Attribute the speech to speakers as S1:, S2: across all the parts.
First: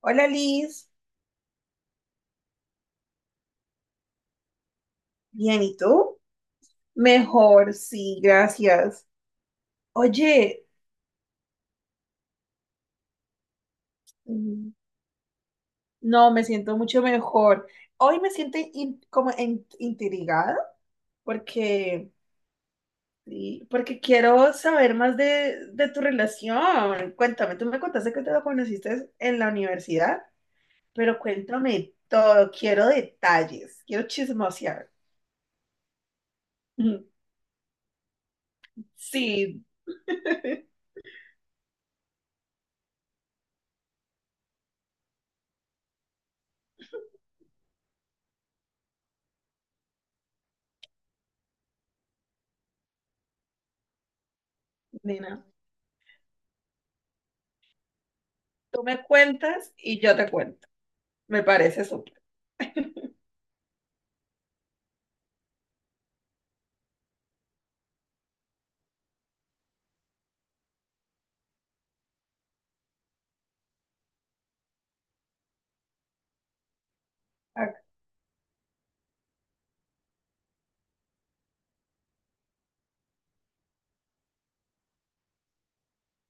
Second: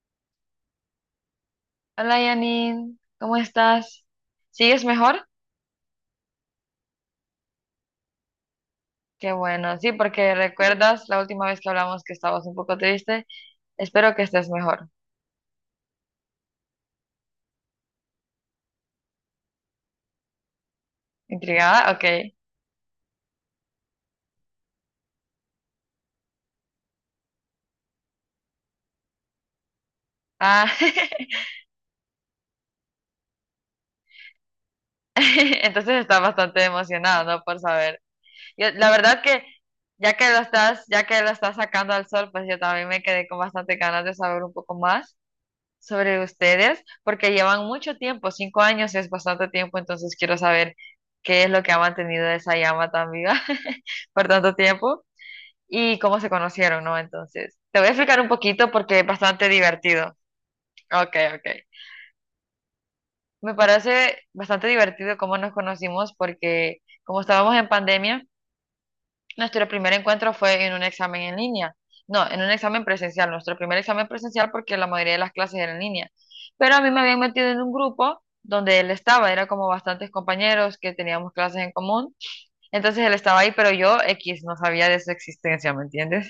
S1: Hola Liz,
S2: Hola Yanin, ¿cómo estás? ¿Sigues mejor?
S1: bien, ¿y tú? Mejor, sí, gracias.
S2: Qué bueno, sí, porque
S1: Oye,
S2: recuerdas la última vez que hablamos que estabas un poco triste. Espero que estés
S1: mm,
S2: mejor.
S1: no, me siento mucho mejor. Hoy me siento intrigada
S2: ¿Intrigada? Ok.
S1: porque, sí, porque quiero saber más de tu relación. Cuéntame, tú me contaste que te lo conociste en la universidad,
S2: Ah,
S1: pero cuéntame todo, quiero detalles, quiero chismosear.
S2: entonces estás bastante emocionado, ¿no? Por saber. Yo, la verdad que
S1: Sí,
S2: ya que lo estás sacando al sol, pues yo también me quedé con bastante ganas de saber un poco más sobre ustedes, porque llevan mucho tiempo, 5 años es bastante tiempo, entonces quiero saber qué es lo que ha mantenido esa llama tan viva por tanto tiempo
S1: Nina,
S2: y cómo se conocieron, ¿no? Entonces, te voy a explicar un poquito
S1: tú
S2: porque
S1: me
S2: es bastante
S1: cuentas y
S2: divertido.
S1: yo te cuento.
S2: Ok,
S1: Me
S2: ok.
S1: parece súper. Ah,
S2: Me parece bastante divertido cómo nos conocimos porque como estábamos en pandemia, nuestro primer encuentro fue en un examen en línea. No, en un examen presencial. Nuestro primer examen presencial porque la mayoría de las clases eran en línea. Pero a mí me habían metido en un grupo donde él estaba. Era como bastantes compañeros que teníamos clases en común. Entonces él estaba ahí, pero yo, X, no sabía de su existencia, ¿me entiendes?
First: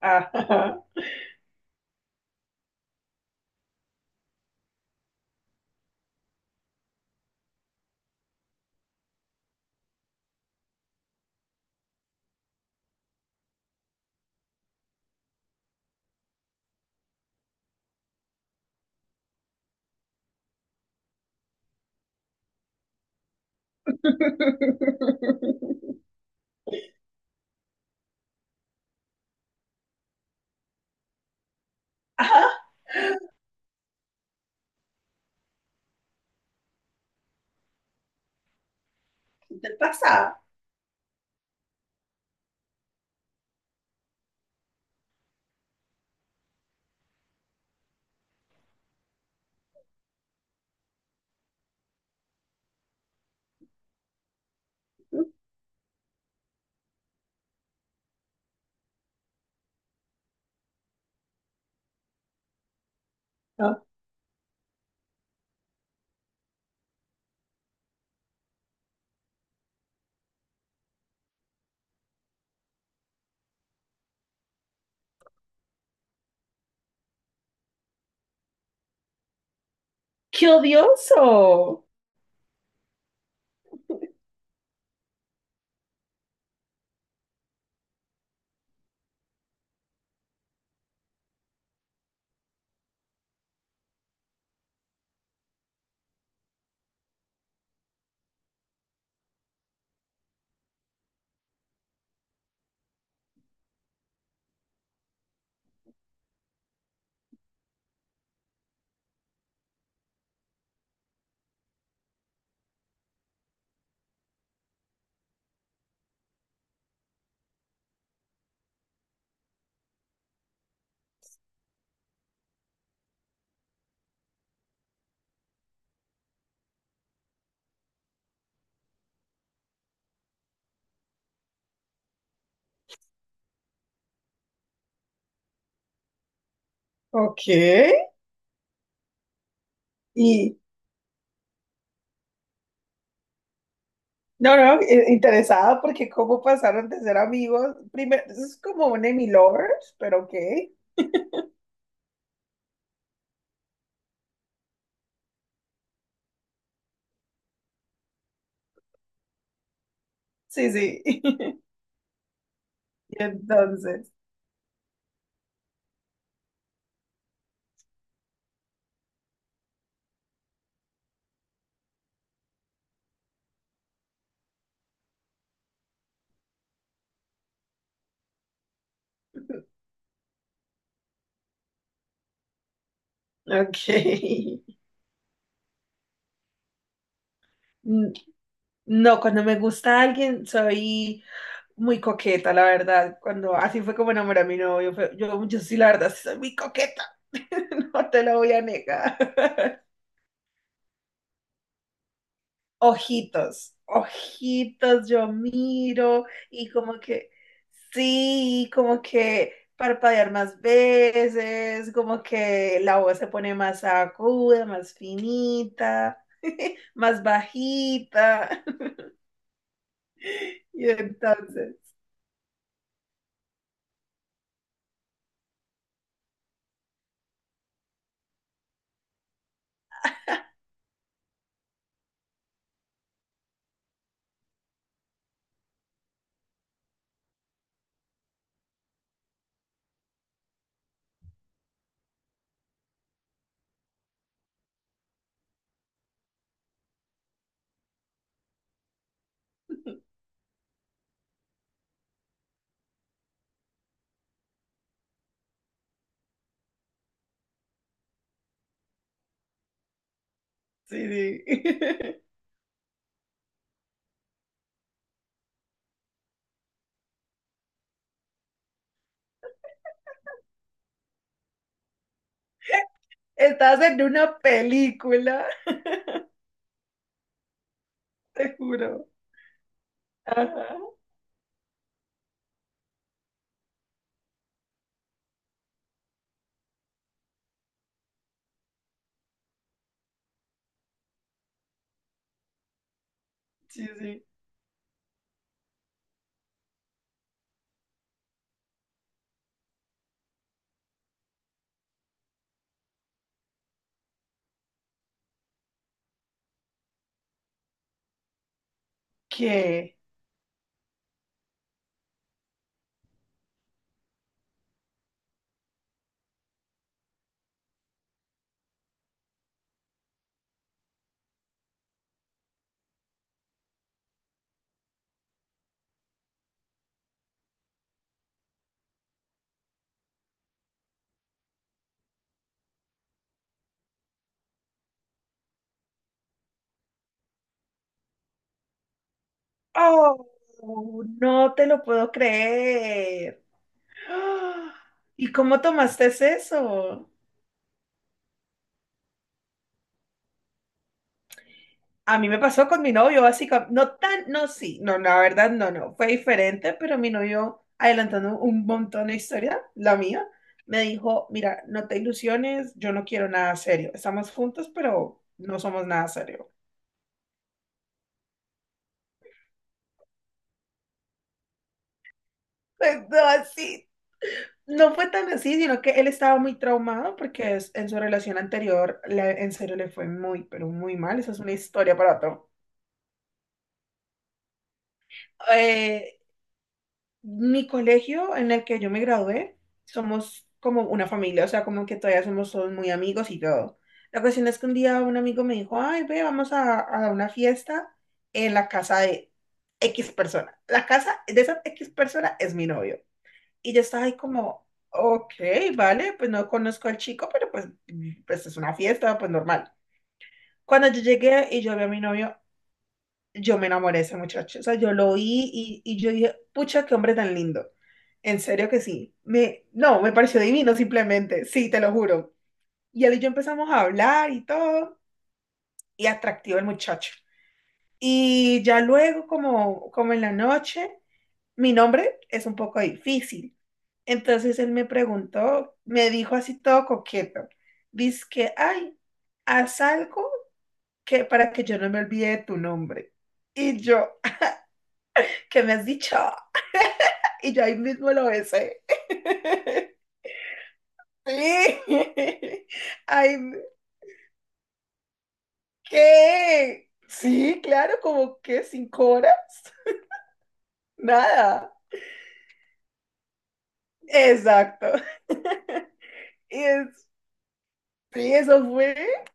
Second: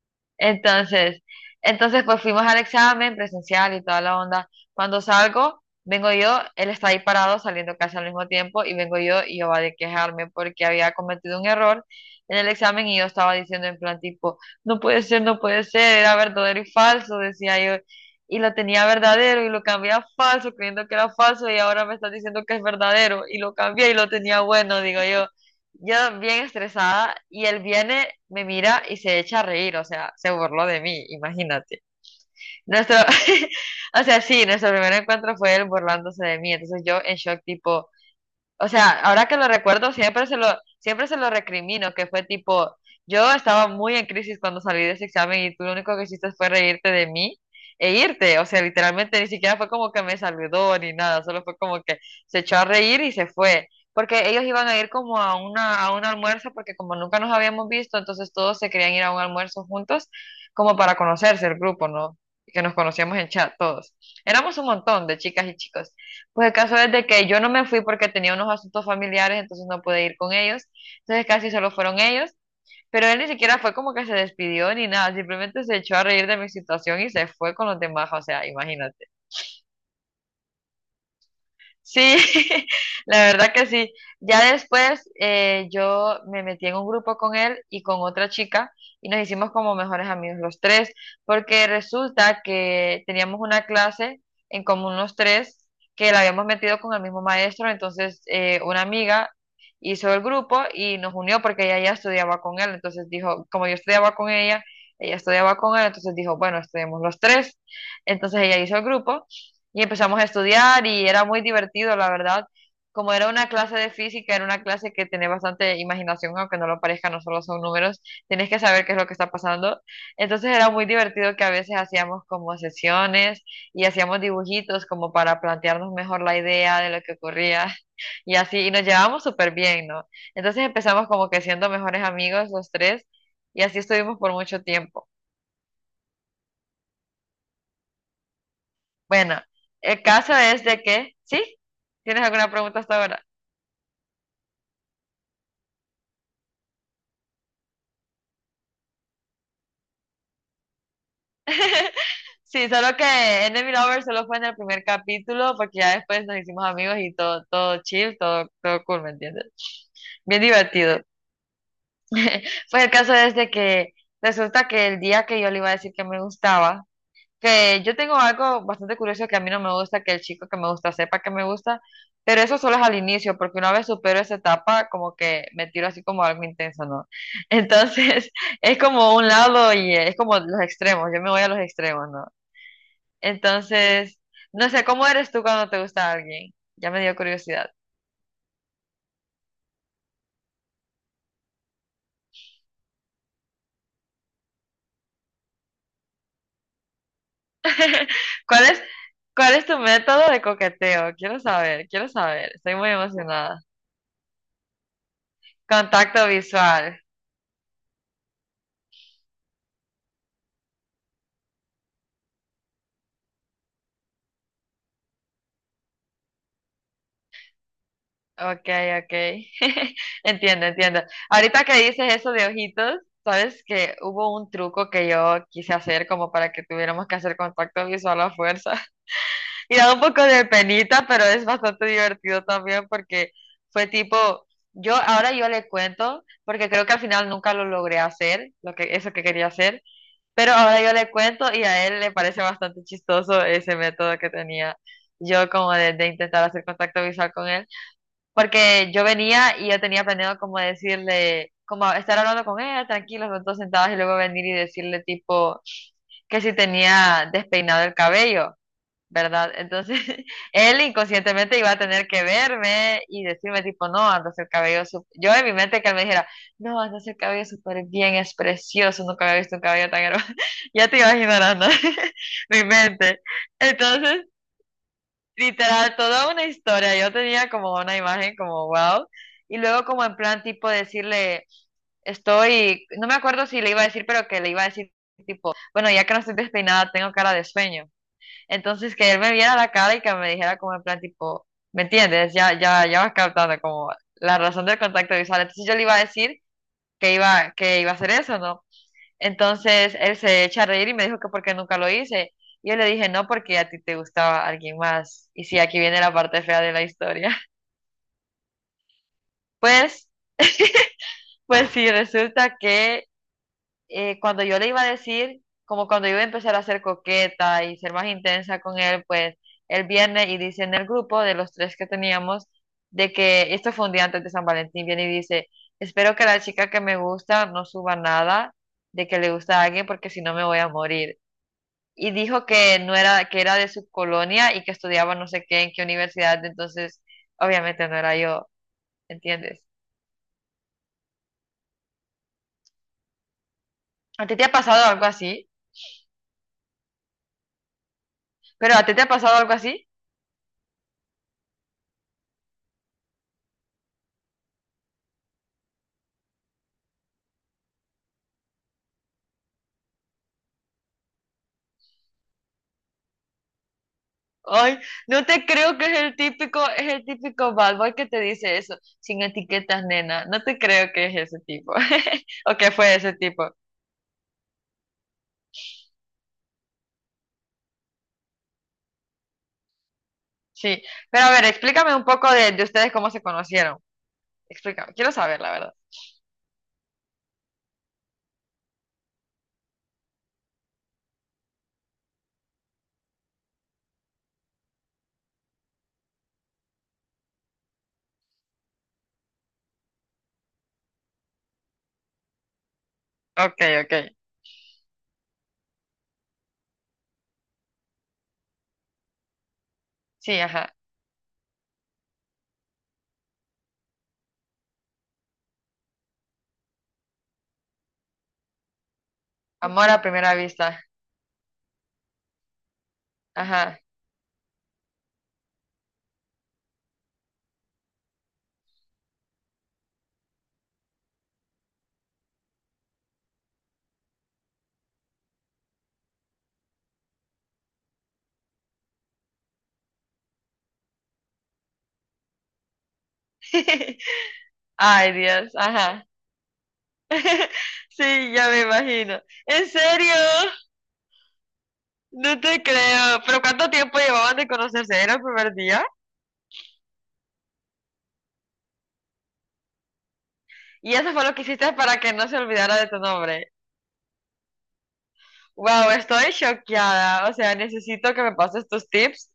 S1: ajá.
S2: Entonces, entonces pues fuimos al examen presencial y toda la onda. Cuando salgo, vengo yo, él está ahí parado saliendo casi al mismo tiempo y vengo yo y yo va de quejarme porque había cometido un error en el examen y yo estaba diciendo en plan tipo, no puede ser, no puede ser, era verdadero y falso, decía yo. Y lo tenía verdadero y lo cambié a falso creyendo que era falso y ahora me está diciendo que es verdadero y lo cambié y lo tenía bueno, digo yo. Yo bien estresada y él viene, me mira y se echa a reír, o sea, se burló de mí, imagínate.
S1: Ajá.
S2: Nuestro, o sea, sí, nuestro primer encuentro fue él burlándose de mí, entonces yo en shock tipo, o sea, ahora que lo
S1: ¿Qué te
S2: recuerdo,
S1: pasa?
S2: siempre se lo recrimino, que fue tipo, yo estaba muy en crisis cuando salí de ese examen y tú lo único que hiciste fue reírte de mí e irte. O sea, literalmente ni siquiera fue como que me saludó ni nada, solo fue como que se echó a reír y se fue. Porque ellos iban a ir como a una, a un almuerzo, porque como nunca nos habíamos visto, entonces todos se querían ir a un almuerzo juntos, como para conocerse el grupo, ¿no? Que nos conocíamos en chat todos. Éramos un montón de chicas y chicos. Pues el caso es de que yo no me fui porque tenía unos asuntos familiares, entonces no pude ir con ellos. Entonces casi solo fueron ellos, pero él ni siquiera fue como que se despidió ni nada, simplemente se echó a reír de mi situación y se fue con los demás, o sea, imagínate.
S1: ¡Qué odioso!
S2: Sí, la verdad que sí. Ya después yo me metí en un grupo con él y con otra chica y nos hicimos como mejores amigos los tres, porque resulta que teníamos una clase en común los tres que la habíamos metido con el mismo maestro, entonces una amiga hizo el grupo y nos unió porque ella ya estudiaba con él, entonces dijo, como yo estudiaba con ella, ella estudiaba con él, entonces dijo, bueno, estudiamos los tres, entonces ella hizo el grupo y empezamos a estudiar y era muy divertido, la verdad. Como era una clase de física, era una clase que tenía bastante imaginación, aunque no lo parezca, no solo son números, tienes que saber qué es lo que está pasando. Entonces era muy divertido que a veces hacíamos como sesiones y hacíamos dibujitos como para plantearnos mejor la idea de lo que ocurría y así, y nos llevábamos súper bien, ¿no? Entonces empezamos como que siendo mejores amigos los tres y así estuvimos por mucho tiempo.
S1: Ok.
S2: Bueno, el caso
S1: ¿Y,
S2: es de que, ¿sí? ¿Tienes alguna pregunta hasta ahora?
S1: no, interesada porque cómo pasaron de ser amigos. Primero, es como un Emmy lovers, pero ok.
S2: Sí, solo que Enemy Lover solo fue en el primer capítulo, porque ya después nos hicimos amigos y todo, todo chill, todo, todo cool, ¿me entiendes? Bien
S1: Sí,
S2: divertido.
S1: sí.
S2: Pues el caso es de que
S1: Entonces,
S2: resulta que el día que yo le iba a decir que me gustaba, que yo tengo algo bastante curioso que a mí no me gusta, que el chico que me gusta sepa que me gusta, pero eso solo es al inicio, porque una vez supero esa etapa, como que me tiro así como algo intenso, ¿no? Entonces, es como un lado y es como los extremos, yo me voy a los extremos, ¿no? Entonces,
S1: ok.
S2: no sé, ¿cómo eres tú cuando te gusta alguien? Ya me dio curiosidad.
S1: N- No, cuando me gusta alguien soy muy coqueta, la verdad. Cuando así fue como enamoré a mi novio, yo sí, la verdad, sí soy muy coqueta. No te lo voy a
S2: ¿Cuál es,
S1: negar.
S2: ¿cuál es tu método de coqueteo? Quiero saber, quiero saber. Estoy muy emocionada.
S1: Ojitos, ojitos, yo miro
S2: Contacto
S1: y
S2: visual.
S1: como que, sí, como que parpadear más veces, como que la voz se pone más aguda, más finita, más bajita.
S2: Ok, ok. Entiendo,
S1: Y
S2: entiendo. Ahorita que
S1: entonces,
S2: dices eso de ojitos, sabes que hubo un truco que yo quise hacer como para que tuviéramos que hacer contacto visual a fuerza. Y da un poco de penita, pero es bastante divertido también porque fue tipo, yo ahora yo le cuento, porque creo que al final nunca lo logré hacer, lo que, eso que quería hacer, pero ahora yo le cuento y a él le parece bastante chistoso ese método que tenía yo como de intentar hacer contacto visual con él, porque yo venía y yo tenía planeado como decirle, como estar hablando con él, tranquilos, los dos sentados y luego venir y decirle tipo que si tenía despeinado el cabello, ¿verdad? Entonces, él
S1: sí, sí.
S2: inconscientemente iba a tener que verme y decirme tipo, no, andas el cabello, sup-". Yo en mi mente que él me dijera, no, andas el cabello súper bien, es precioso, nunca había visto un cabello tan hermoso, ya te imaginarás, ¿no? Mi mente.
S1: Estás en
S2: Entonces,
S1: una película,
S2: literal, toda una historia, yo tenía como una imagen
S1: te
S2: como,
S1: juro.
S2: wow. Y luego como en plan tipo
S1: Ajá,
S2: decirle, estoy, no me acuerdo si le iba a decir, pero que le iba a decir tipo, bueno, ya que no estoy despeinada, tengo cara de sueño. Entonces, que él me viera la cara y que me dijera como en plan tipo, ¿me entiendes? Ya, ya, ya vas captando
S1: sí,
S2: como
S1: sí.
S2: la razón del contacto visual. Entonces yo le iba a decir que iba a hacer eso, ¿no? Entonces él se echa a reír y me dijo que porque nunca lo hice. Y yo le dije, no, porque a ti te gustaba alguien más. Y sí, aquí viene la parte fea de la historia.
S1: ¿Qué?
S2: Pues, pues sí, resulta que cuando yo le iba a decir, como cuando yo iba a empezar a ser coqueta y ser más intensa con él, pues él viene y dice en el grupo de los tres que teníamos, de que esto fue un día antes de San Valentín, viene y dice, espero que la chica que me gusta no suba nada de que le gusta a alguien porque si no me voy a morir. Y dijo que no era, que era de su colonia y que estudiaba no sé qué, en qué universidad, entonces obviamente no era yo, ¿entiendes?
S1: Oh, no te lo puedo creer.
S2: ¿A ti te ha
S1: ¡Ah!
S2: pasado algo así?
S1: ¿Y cómo tomaste eso?
S2: ¿Pero a ti te ha pasado algo así?
S1: A mí me pasó con mi novio, básicamente. No tan, no, sí, no, la verdad, no, no. Fue diferente, pero mi novio, adelantando un montón de historia, la mía, me dijo: mira, no te ilusiones, yo no quiero nada serio. Estamos juntos,
S2: Ay,
S1: pero
S2: no te
S1: no
S2: creo que
S1: somos nada serio.
S2: es el típico bad boy que te dice eso, sin etiquetas, nena. No te creo que es ese tipo. O que fue
S1: Pues
S2: ese
S1: no,
S2: tipo.
S1: así. No fue tan así, sino que él estaba muy traumado porque en su relación anterior, en serio, le fue muy, pero
S2: Sí.
S1: muy mal.
S2: Pero a
S1: Esa es
S2: ver,
S1: una
S2: explícame
S1: historia
S2: un
S1: para
S2: poco
S1: otro.
S2: de ustedes cómo se conocieron. Explícame. Quiero saber, la verdad.
S1: Eh, Mi colegio en el que yo me gradué, somos como una familia, o sea, como que todavía somos todos muy amigos y todo. La cuestión es que un día un amigo me dijo, ay, ve, vamos a una fiesta en la casa de X persona. La casa de esa X persona es mi novio.
S2: Ok,
S1: Y yo
S2: ok.
S1: estaba ahí como, ok, vale, pues no conozco al chico, pero pues, pues es una fiesta, pues normal.
S2: Sí, ajá.
S1: Cuando yo llegué y yo vi a mi novio, yo me enamoré de ese muchacho. O sea, yo lo vi y yo dije, pucha, qué hombre tan lindo. En serio que sí. Me,
S2: Amor
S1: no,
S2: a
S1: me
S2: primera
S1: pareció divino
S2: vista.
S1: simplemente. Sí, te lo juro. Y él y yo empezamos
S2: Ajá.
S1: a hablar y todo. Y atractivo el muchacho. Y ya luego, como en la noche, mi nombre es un poco difícil. Entonces él me preguntó, me dijo así todo coqueto. Dice que, ay, haz algo que para que yo no me olvide de tu nombre. Y yo,
S2: Ay, Dios.
S1: ¿qué me has
S2: Ajá.
S1: dicho? Y yo ahí mismo lo
S2: Sí, ya me
S1: besé.
S2: imagino. ¿En serio? No te
S1: Sí.
S2: creo.
S1: Ay,
S2: ¿Pero cuánto tiempo llevaban de conocerse? ¿Era el primer día?
S1: ¿qué? Sí, claro, como que 5 horas.
S2: Y eso fue lo que
S1: Nada.
S2: hiciste para que no se olvidara de tu nombre.
S1: Exacto.
S2: Wow, estoy
S1: Y es-
S2: choqueada. O sea, necesito que
S1: sí,
S2: me pases tus tips.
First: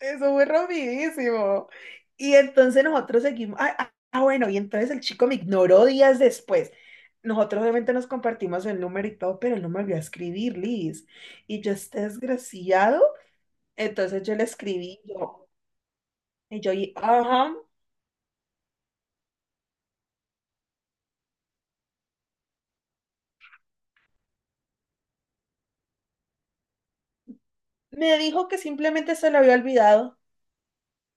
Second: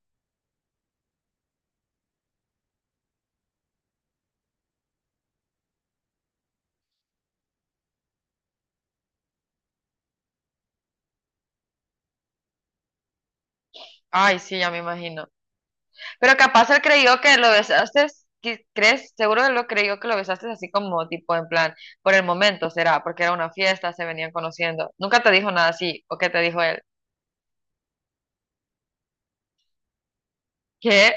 S1: eso fue rompidísimo. Y entonces nosotros seguimos. Ah, ah, ah, bueno, y entonces el chico me ignoró días después. Nosotros obviamente nos compartimos el número y todo, pero él no me volvió a escribir, Liz. Y yo, este desgraciado. Entonces yo
S2: Ay,
S1: le
S2: sí, ya me
S1: escribí,
S2: imagino. Pero capaz
S1: yo,
S2: él
S1: y,
S2: creyó que lo
S1: ajá,
S2: besaste, que- ¿crees? Seguro él lo creyó que lo besaste así como tipo en plan, por el momento será, porque era una fiesta, se venían conociendo. Nunca te dijo nada así, ¿o qué te dijo él?
S1: me dijo que simplemente se lo había olvidado.
S2: ¿Qué?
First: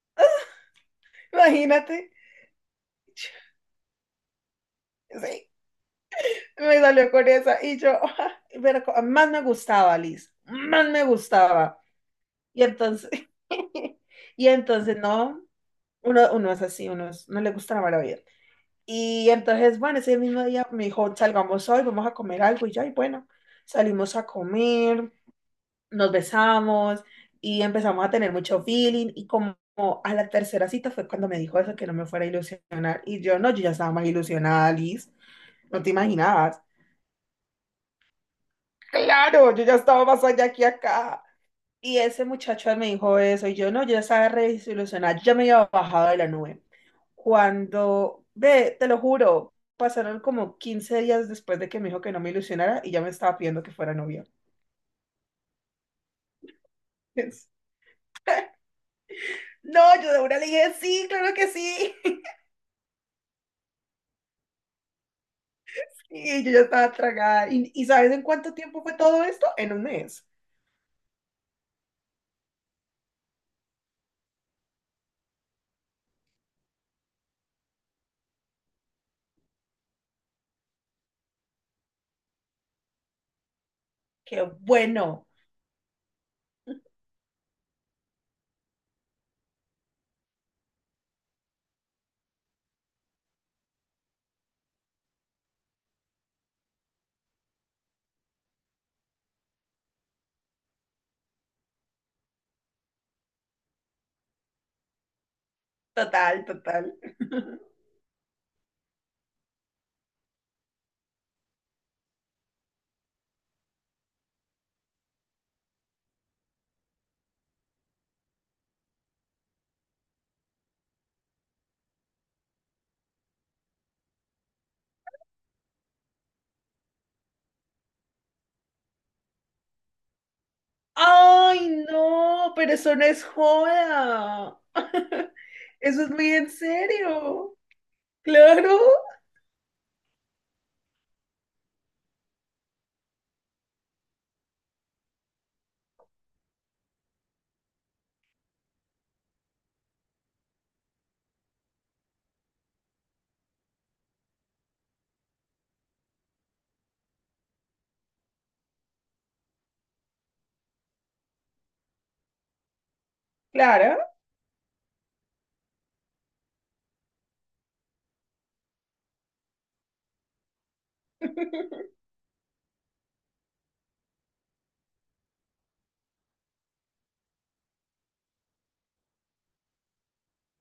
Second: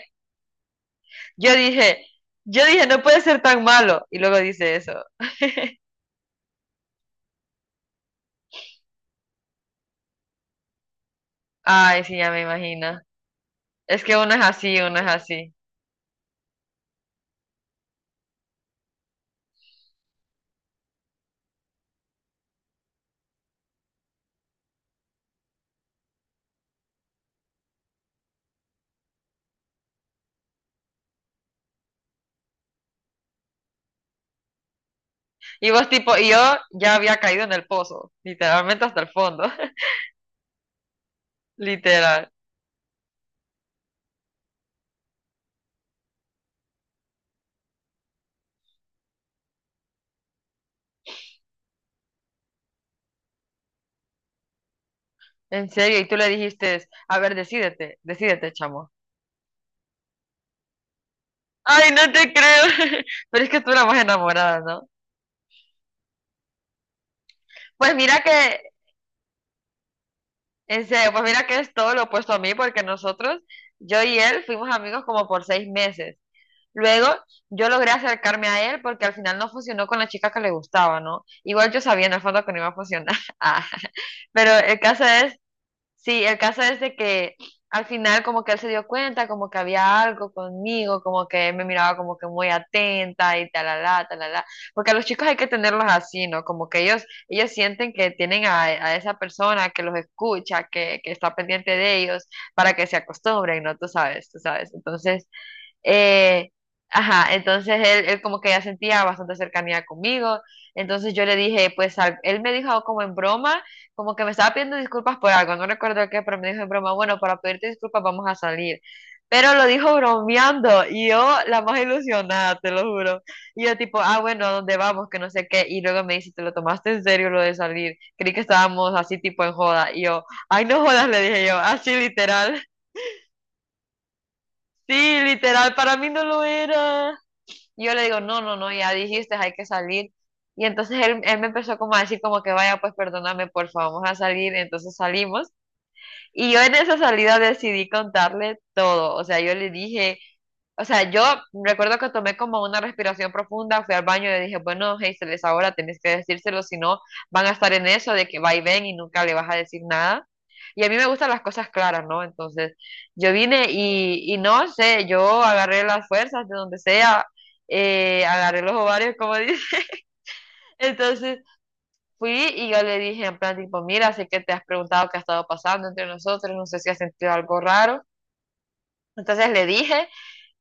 S2: Yo dije,
S1: Imagínate.
S2: yo dije, no puede ser tan malo. Y luego dice eso.
S1: Sí, me salió con esa y yo, pero más me gustaba, Liz, más me gustaba.
S2: Ay, sí, ya me
S1: Y
S2: imagino.
S1: entonces,
S2: Es que uno es
S1: y
S2: así,
S1: entonces
S2: uno es
S1: no,
S2: así.
S1: uno es así, uno es- no le gusta la mala vida. Y entonces, bueno, ese mismo día me dijo, salgamos hoy, vamos a comer algo. Y yo, ay, bueno, salimos a comer. Nos besamos y empezamos a tener mucho feeling y como a la tercera cita fue cuando me dijo eso, que no me fuera a ilusionar y yo no, yo ya estaba más ilusionada, Liz,
S2: Y
S1: no
S2: vos
S1: te
S2: tipo, y yo
S1: imaginabas.
S2: ya había caído en el pozo, literalmente hasta el fondo,
S1: Claro, yo ya estaba más allá que acá. Y ese
S2: literal.
S1: muchacho él me dijo eso y yo no, yo ya estaba re desilusionada, yo ya me había bajado de la nube. Cuando, ve, te lo juro, pasaron como 15 días después de que me dijo que no me ilusionara y ya me estaba pidiendo que fuera novia.
S2: En serio, y tú le dijiste, a ver, decídete, decídete, chamo.
S1: No, yo de una le dije, sí, claro que
S2: Ay,
S1: sí.
S2: no te creo. Pero es que tú eras más enamorada, ¿no?
S1: Y yo ya estaba tragada. Y
S2: Pues
S1: sabes en
S2: mira
S1: cuánto
S2: que,
S1: tiempo fue todo esto? En un mes.
S2: en serio, pues mira que es todo lo opuesto a mí, porque nosotros, yo y él, fuimos amigos como por 6 meses. Luego, yo logré acercarme a él porque al final no funcionó con la chica que le gustaba, ¿no? Igual yo sabía en el fondo que no iba a funcionar. Ah,
S1: Qué
S2: pero el caso
S1: bueno.
S2: es... Sí, el caso es de que al final como que él se dio cuenta, como que había algo conmigo, como que él me miraba como que muy atenta y talala, talala. Porque a los chicos hay que tenerlos así, ¿no? Como que ellos sienten que tienen a esa persona que los escucha, que está pendiente de ellos, para que se acostumbren, ¿no? Tú sabes, tú sabes. Entonces,
S1: Total,
S2: eh,
S1: total.
S2: ajá, entonces él como que ya sentía bastante cercanía conmigo. Entonces yo le dije, pues él me dijo como en broma, como que me estaba pidiendo disculpas por algo, no recuerdo qué, pero me dijo en broma: bueno, para pedirte disculpas vamos a salir. Pero lo dijo bromeando y yo la más ilusionada, te lo juro. Y yo tipo, ah, bueno, ¿a dónde vamos? Que no sé qué. Y luego me dice, ¿te lo tomaste en serio lo de salir? Creí que estábamos así tipo en joda. Y yo, ay, no jodas, le dije yo,
S1: Ay,
S2: así
S1: no,
S2: literal.
S1: pero eso no es joda.
S2: Sí, literal, para
S1: Eso es
S2: mí no
S1: muy
S2: lo
S1: en
S2: era.
S1: serio.
S2: Yo le digo, no, no,
S1: Claro,
S2: no, ya dijiste, hay que salir. Y entonces él me empezó como a decir como que vaya, pues perdóname, porfa, vamos a salir. Entonces salimos. Y yo en esa salida decidí contarle todo. O sea, yo le dije... o sea, yo recuerdo que tomé como una respiración profunda, fui al baño y le dije, bueno, Hazel, es ahora, tenés que decírselo, si no, van a estar en eso de que va y ven y nunca le vas a decir nada. Y a mí me gustan las cosas claras, ¿no? Entonces, yo vine
S1: claro.
S2: y no sé, yo agarré las fuerzas de donde sea, agarré los ovarios, como dice. Entonces, fui y yo le dije en plan, tipo, mira, sé que te has preguntado qué ha estado pasando entre nosotros, no sé si has sentido algo raro. Entonces le dije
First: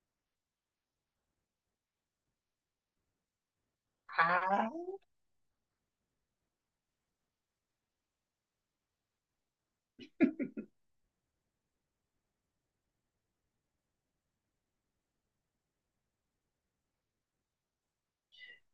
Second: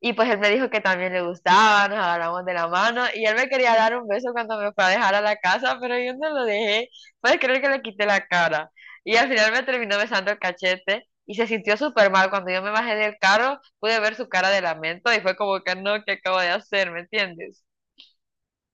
S2: y pues él me dijo que también le gustaba, nos agarramos de la mano y él me quería dar un beso cuando
S1: Ah,
S2: me fue a dejar a la casa, pero yo no lo dejé. Puedes creer que le quité la cara. Y al final me terminó besando el cachete y se sintió súper mal. Cuando yo me bajé del carro, pude ver su cara de lamento y fue como que no, ¿qué acabo de hacer? ¿Me entiendes?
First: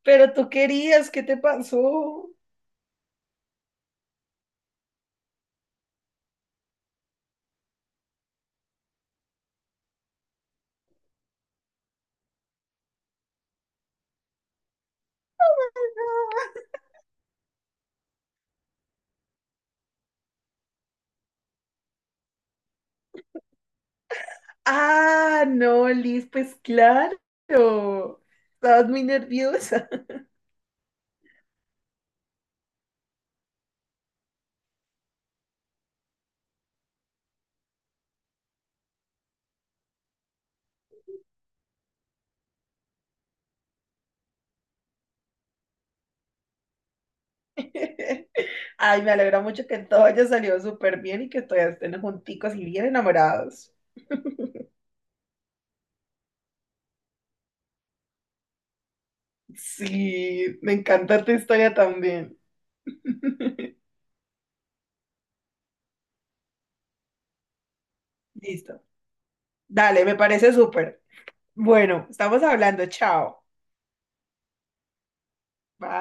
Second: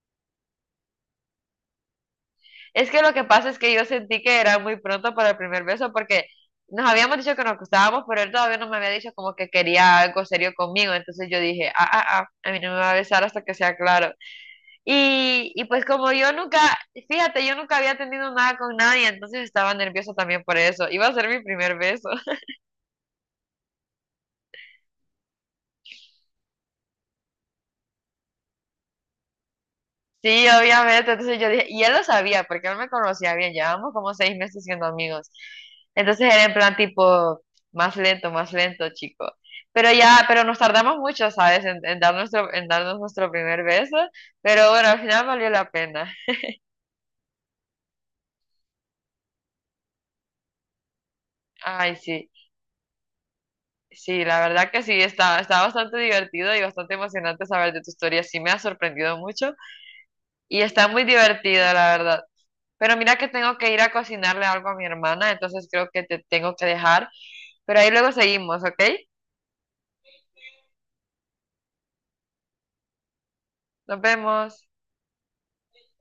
S1: pero tú querías, ¿qué te pasó?
S2: Es que lo que pasa es que yo sentí que era muy pronto para el primer beso, porque nos habíamos dicho que nos gustábamos, pero él todavía no me había dicho como que quería algo serio conmigo. Entonces yo dije, ah, ah, ah, a mí no me va a besar hasta que sea claro. Y pues como yo nunca, fíjate, yo nunca había tenido nada con nadie, entonces estaba nerviosa también por eso. Iba a ser mi primer beso.
S1: Ah, no, Liz, pues claro. Estabas muy nerviosa.
S2: Sí, obviamente. Entonces yo dije, y él lo sabía, porque él me conocía bien, llevábamos como 6 meses siendo amigos. Entonces era en plan tipo, más lento, chico. Pero ya, pero nos tardamos mucho, ¿sabes? En dar nuestro, en darnos nuestro primer beso. Pero bueno, al final valió la pena.
S1: Ay, me alegra mucho que todo haya salido súper bien y que todavía
S2: Ay,
S1: estén
S2: sí.
S1: junticos y bien enamorados.
S2: Sí, la verdad que sí, está, está bastante divertido y bastante emocionante saber de tu historia. Sí, me ha sorprendido mucho
S1: Sí,
S2: y
S1: me
S2: está muy
S1: encanta tu
S2: divertido,
S1: historia
S2: la verdad.
S1: también.
S2: Pero mira que tengo que ir a cocinarle algo a mi hermana, entonces creo que te tengo que dejar. Pero ahí luego seguimos, ¿ok?
S1: Listo. Dale, me parece súper. Bueno, estamos hablando. Chao.
S2: Nos vemos.
S1: Bye.